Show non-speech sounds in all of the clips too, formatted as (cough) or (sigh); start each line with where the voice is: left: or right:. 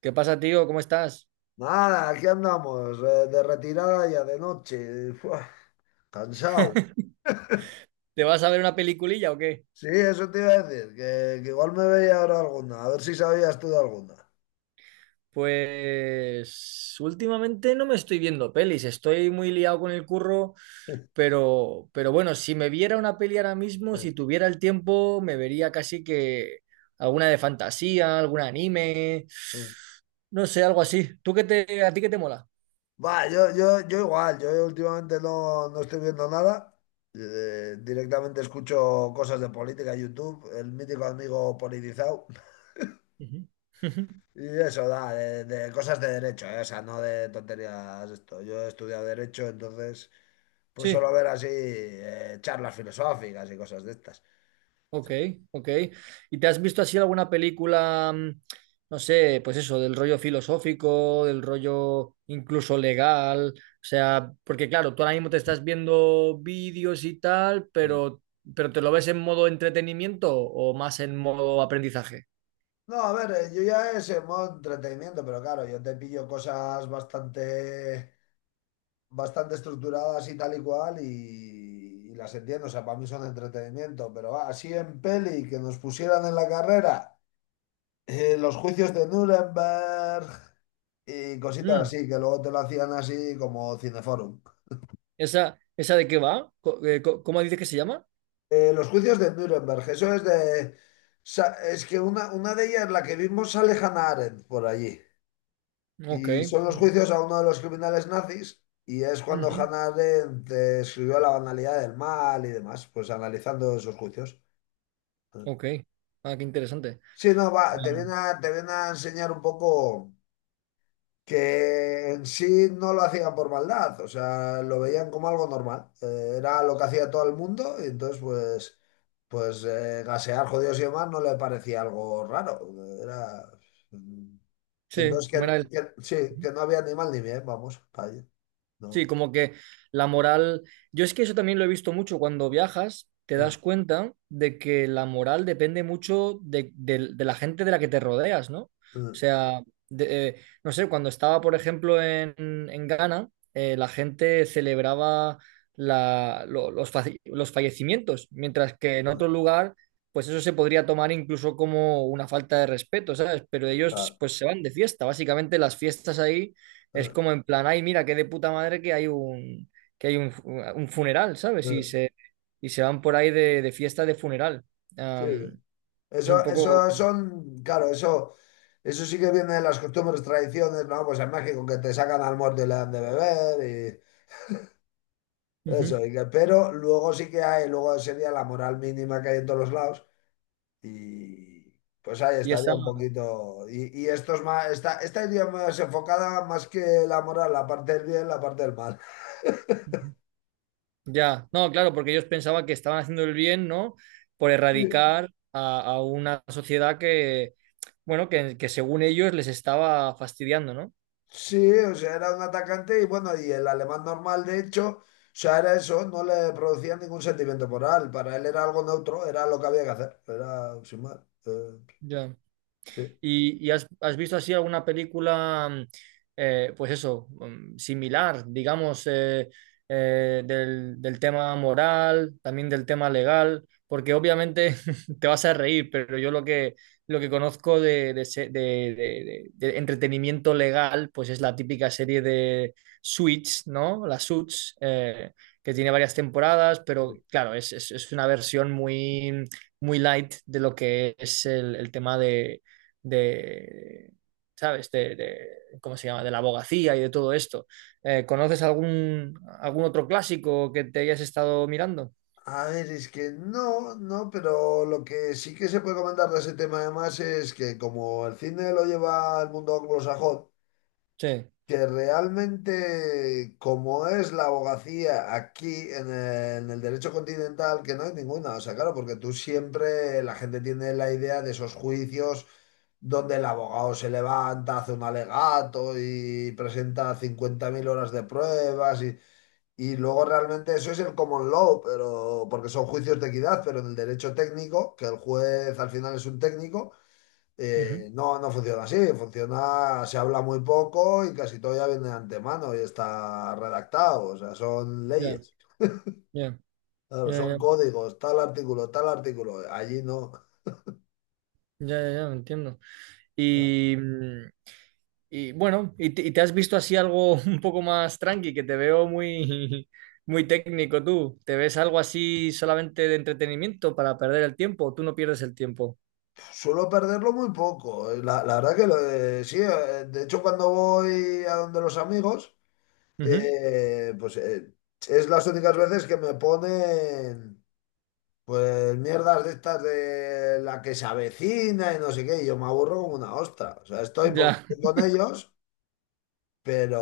right: ¿Qué pasa, tío? ¿Cómo estás?
left: Nada, aquí andamos, de retirada ya de noche, (laughs) Fua, cansado.
right: (laughs) ¿Te vas a ver una peliculilla o qué?
left: Sí, eso te iba a decir, que igual me veía ahora alguna, a ver si sabías tú de alguna.
right: Pues últimamente no me estoy viendo pelis, estoy muy liado con el curro,
left: (laughs)
right: pero bueno, si me viera una peli ahora mismo, si tuviera el tiempo, me vería casi que alguna de fantasía, algún anime, no sé, algo así. ¿Tú qué te, a ti qué te mola?
left: Va, yo igual, yo últimamente no estoy viendo nada, directamente escucho cosas de política, YouTube, el mítico amigo politizado.
right: Ujú. (laughs)
left: Y eso da, de cosas de derecho, ¿eh? O sea, no de tonterías esto. Yo he estudiado derecho, entonces, pues
right: Sí.
left: solo ver así charlas filosóficas y cosas de estas.
right: Ok, ok. ¿Y te has visto así alguna película, no sé, pues eso, del rollo filosófico, del rollo incluso legal? O sea, porque claro, tú ahora mismo te estás viendo vídeos y tal,
left: Mm.
right: pero, ¿pero te lo ves en modo entretenimiento o más en modo aprendizaje?
left: No, a ver, yo ya es en modo entretenimiento, pero claro, yo te pillo cosas bastante estructuradas y tal y cual y las entiendo, o sea, para mí son entretenimiento, pero va, así en peli que nos pusieran en la carrera. Los juicios de Nuremberg y cositas
right: Mm.
left: así, que luego te lo hacían así como Cineforum.
right: ¿Esa de qué va? ¿Cómo dices que se llama?
left: Los juicios de Nuremberg, eso es de es que una de ellas, la que vimos, sale Hannah Arendt por allí.
right: Ok.
left: Y son los
right: Mm,
left: juicios a uno de los criminales nazis y es cuando
right: ujú,
left: Hannah Arendt escribió La banalidad del mal y demás, pues analizando esos juicios.
right: ok. Ah, qué interesante.
left: Sí, no, va,
right: Ah,
left: te viene a enseñar un poco, que en sí no lo hacían por maldad, o sea, lo veían como algo normal. Era lo que hacía todo el mundo y entonces pues gasear jodidos y demás no le parecía algo raro. Era. mm, Y
right: sí,
left: entonces
right: ¿cómo era él?
left: sí, que no había ni mal ni bien, vamos, para allí.
right: Sí,
left: No.
right: como que la moral, yo es que eso también lo he visto mucho cuando viajas, te
left: Eh,
right: das cuenta de que la moral depende mucho de la gente de la que te rodeas, ¿no? O
left: eh,
right: sea, de- eh, no sé, cuando estaba, por ejemplo, en Ghana, la gente celebraba los fallecimientos, mientras que en
left: eh,
right: otro lugar, pues eso se podría tomar incluso como una falta de respeto, ¿sabes? Pero ellos
left: claro,
right: pues se van de fiesta, básicamente las fiestas ahí es
left: eh,
right: como en plan, ay, mira, qué de puta madre que hay un funeral, ¿sabes?
left: eh,
right: Y se van por ahí de fiesta de funeral.
left: sí.
right: Am, es un
left: Eso,
right: poco...
left: eso son, claro, eso. Eso sí que viene de las costumbres, tradiciones, ¿no? Pues en México que te sacan al muerto y le dan de beber.
right: Ujú.
left: Eso, pero luego sí que hay, luego sería la moral mínima que hay en todos los lados y pues ahí
right: Y
left: estaría
right: esa...
left: un poquito. Y esto es más, esta iría más enfocada más que la moral, la parte del bien, la parte del mal.
right: Ujú. Ya, no, claro, porque ellos pensaban que estaban haciendo el bien, ¿no? Por
left: Sí.
right: erradicar a una sociedad que, bueno, que según ellos les estaba fastidiando, ¿no?
left: Sí, o sea, era un atacante y bueno, y el alemán normal, de hecho, o sea, era eso, no le producía ningún sentimiento moral, para él era algo neutro, era lo que había que hacer, era sin más. eh,
right: Ya.
left: sí.
right: Y has, has visto así alguna película, pues eso, similar, digamos, del tema moral, también del tema legal? Porque obviamente (laughs) te vas a reír, pero yo lo que conozco de, de entretenimiento legal, pues es la típica serie de Suits, ¿no? La Suits, que tiene varias temporadas, pero claro, es, es una versión muy, muy light de lo que es el tema de, ¿sabes? ¿Cómo se llama? De la abogacía y de todo esto. ¿Conoces algún, algún otro clásico que te hayas estado mirando?
left: A ver, es que no, pero lo que sí que se puede comentar de ese tema además es que como el cine lo lleva el mundo anglosajón,
right: Sí.
left: que realmente como es la abogacía aquí en el derecho continental, que no hay ninguna, o sea, claro, porque tú siempre la gente tiene la idea de esos juicios donde el abogado se levanta, hace un alegato y presenta 50.000 horas de pruebas y luego realmente eso es el common law, pero porque son juicios de equidad, pero en el derecho técnico, que el juez al final es un técnico,
right: Ujú.
left: no funciona así. Funciona, se habla muy poco y casi todo ya viene de antemano y está redactado. O sea, son
right: Ya,
left: leyes.
right: ya,
left: Claro,
right: ya,
left: son
right: ya,
left: códigos, tal artículo, tal artículo. Allí no.
right: ya, ya, ya, entiendo. Y, y bueno, y te has visto así algo (laughs) un poco más tranqui, que te veo muy, (laughs) muy técnico tú. ¿Te ves algo así solamente de entretenimiento para perder el tiempo? ¿O tú no pierdes el tiempo?
left: Suelo perderlo muy poco. La verdad que sí, de hecho cuando voy a donde los amigos.
right: Ujú.
left: Pues es las únicas veces que me ponen pues mierdas de estas de la que se avecina y no sé qué, y yo me aburro como una ostra. O sea, estoy porque
right: Ya,
left: estoy con ellos, pero,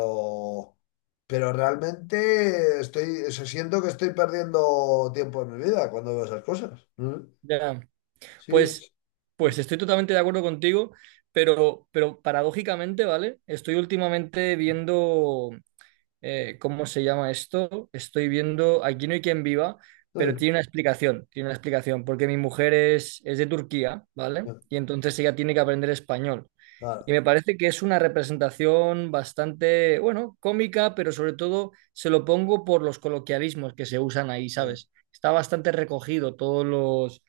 left: realmente estoy, o sea, siento que estoy perdiendo tiempo en mi vida cuando veo esas cosas. Mm.
right: ya.
left: Sí,
right: Pues,
left: es- Mm.
right: pues estoy totalmente de acuerdo contigo, pero paradójicamente, ¿vale? Estoy últimamente viendo, ¿cómo se llama esto? Estoy viendo Aquí no hay quien viva, pero
left: Mm.
right: tiene una explicación, porque mi mujer es de Turquía, ¿vale?
left: Mm,
right: Y entonces ella tiene que aprender español. Y
left: claro.
right: me parece que es una representación bastante, bueno, cómica, pero sobre todo se lo pongo por los coloquialismos que se usan ahí,
left: Mm.
right: ¿sabes? Está bastante recogido todos los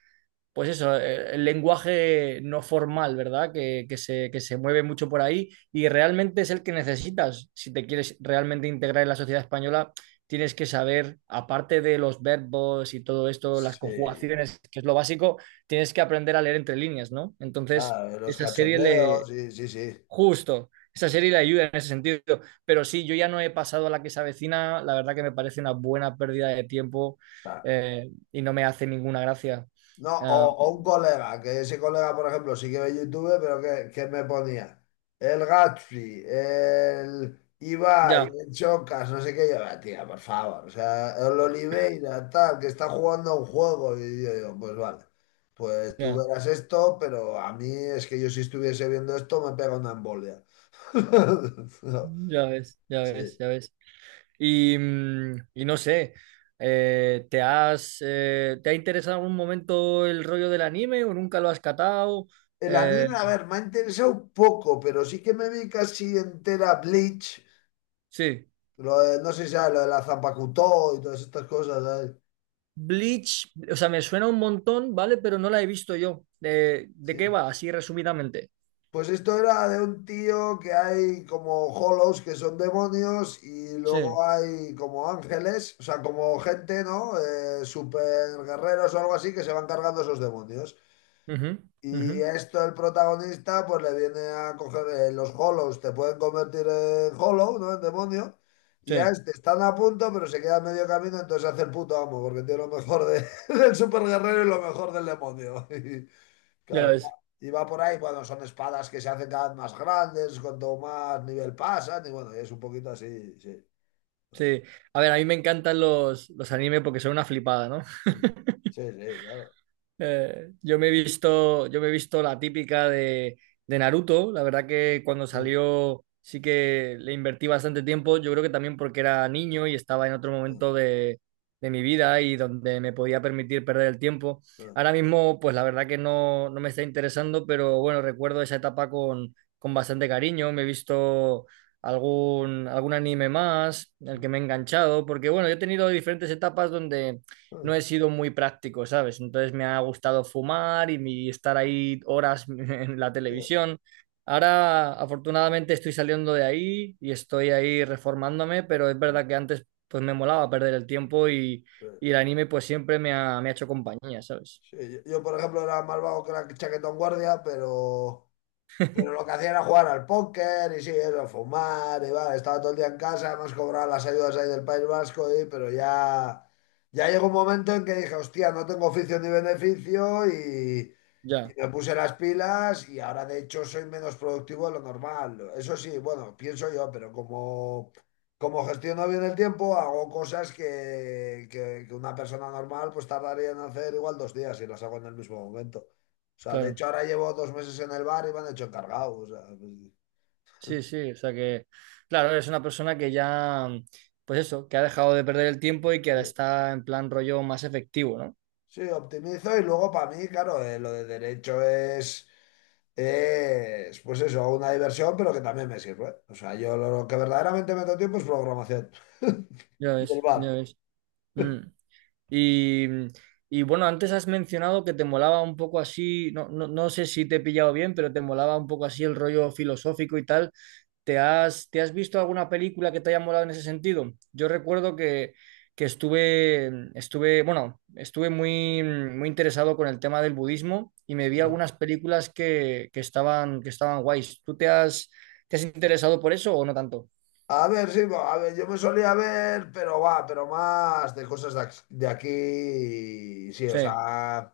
right: pues eso, el lenguaje no formal, ¿verdad? Que se mueve mucho por ahí y realmente es el que necesitas. Si te quieres realmente integrar en la sociedad española, tienes que saber, aparte de los verbos y todo esto, las
left: Sí,
right: conjugaciones, que es lo básico, tienes que aprender a leer entre líneas, ¿no? Entonces,
left: claro, los
right: esa serie
left: cachondeos.
right: le...
left: Sí, sí, sí.
right: Justo, esa serie le ayuda en ese sentido. Pero sí, yo ya no he pasado a la que se avecina, la verdad que me parece una buena pérdida de tiempo y no me hace ninguna gracia.
left: No, o,
right: Ah,
left: o un colega, que ese colega, por ejemplo, sí que ve YouTube, pero que me ponía el Gatsby, el Ibai,
right: ya,
left: el Chocas, no sé qué, yo, "Ah, tía, por favor, o sea, el Oliveira, tal, que está jugando a un juego", y yo digo, pues vale, pues tú
right: ya,
left: verás esto, pero a mí es que yo si estuviese viendo esto me pega una embolia. (laughs) No,
right: ya ves, ya
left: sí.
right: ves, ya ves. Y, y no sé, ¿te has, ¿te ha interesado en algún momento el rollo del anime o nunca lo has catado?
left: El
right: Eh,
left: anime, a ver, me ha interesado un poco, pero sí que me vi casi entera Bleach.
right: sí,
left: Lo de, no sé si sabes, lo de la Zapacutó y todas estas cosas, ¿sabes?
right: Bleach, o sea, me suena un montón, ¿vale? Pero no la he visto yo. De qué
left: Sí.
right: va? Así resumidamente.
left: Pues esto era de un tío que hay como hollows que son demonios y
right: Sí,
left: luego hay como ángeles, o sea, como gente, ¿no? Super guerreros o algo así que se van cargando esos demonios.
right: ujú, ujú,
left: Y esto el protagonista pues le viene a coger los hollows, te pueden convertir en hollow, ¿no? En demonio. Y a
right: sí,
left: este están a punto, pero se queda a medio camino, entonces hace el puto amo, porque tiene lo mejor de (laughs) del super guerrero y lo mejor del demonio. (laughs) Y,
right: ya
left: claro,
right: ves.
left: y va por ahí, bueno, son espadas que se hacen cada vez más grandes, cuanto más nivel pasan, y bueno, es un poquito así, sí.
right: Sí, a ver, a mí me encantan los animes porque son una flipada, ¿no?
left: Sí, sí, claro.
right: Yo me he visto, yo me he visto la típica de Naruto. La verdad que cuando salió sí que le invertí bastante tiempo. Yo creo que también porque era niño y estaba en otro
left: Sí,
right: momento de mi vida y donde me podía permitir perder el tiempo. Ahora mismo, pues la verdad que no, no me está interesando, pero bueno, recuerdo esa etapa con bastante cariño. Me he visto algún, algún anime más, el que me he enganchado, porque bueno, yo he tenido diferentes etapas donde no he sido muy práctico, ¿sabes? Entonces me ha gustado fumar y estar ahí horas (laughs) en la
left: sí,
right: televisión. Ahora, afortunadamente, estoy saliendo de ahí y estoy ahí reformándome, pero es verdad que antes pues me molaba perder el tiempo
left: sí.
right: y el anime pues siempre me ha hecho compañía, ¿sabes?
left: Sí, yo, por ejemplo, era más vago que la chaquetón guardia, pero, lo que hacía era jugar al póker y sí, eso, fumar y vale estaba todo el día en casa, además cobraba las ayudas ahí del País Vasco, y pero ya, ya llegó un momento en que dije, hostia, no tengo oficio ni beneficio y
right: Ya,
left: me puse las pilas y ahora de hecho soy menos productivo de lo normal. Eso sí, bueno, pienso yo, pero como gestiono bien el tiempo, hago cosas que una persona normal pues tardaría en hacer igual 2 días y las hago en el mismo momento. O sea, de
right: claro.
left: hecho ahora llevo 2 meses en el bar y me han hecho encargado. O sea, pues,
right: Sí, sí, o sea que, claro, eres una persona que ya, pues eso, que ha dejado de perder el tiempo y que
left: sí,
right: ahora está en plan rollo más efectivo, ¿no?
left: sí, optimizo y luego para mí, claro, lo de derecho es, pues eso, una diversión, pero que también me sirve. O sea, yo lo que verdaderamente meto tiempo es programación (laughs)
right: Ya
left: y el
right: ves, ya
left: bar.
right: ves. Mm. Y, y bueno, antes has mencionado que te molaba un poco así, no, no, no sé si te he pillado bien, pero te molaba un poco así el rollo filosófico y tal. Te has visto alguna película que te haya molado en ese sentido? Yo recuerdo que estuve, estuve, bueno, estuve muy, muy interesado con el tema del budismo y me vi
left: Ah.
right: algunas películas que estaban guays. ¿Tú te has interesado por eso o no tanto?
left: A ver, sí, a ver, yo me solía ver, pero va, pero más de cosas de aquí, sí, o
right: Sí,
left: sea,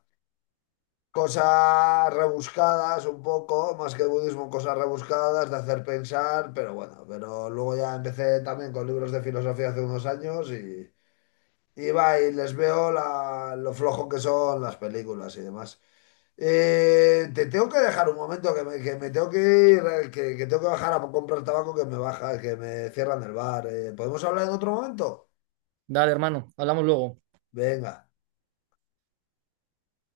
left: cosas rebuscadas un poco, más que budismo, cosas rebuscadas de hacer pensar, pero bueno, pero luego ya empecé también con libros de filosofía hace unos años y va, y les veo la lo flojo que son las películas y demás. Te tengo que dejar un momento que me tengo que ir, que tengo que bajar a comprar tabaco que me baja, que me cierran el bar. ¿Podemos hablar en otro momento?
right: dale, hermano, hablamos luego.
left: Venga.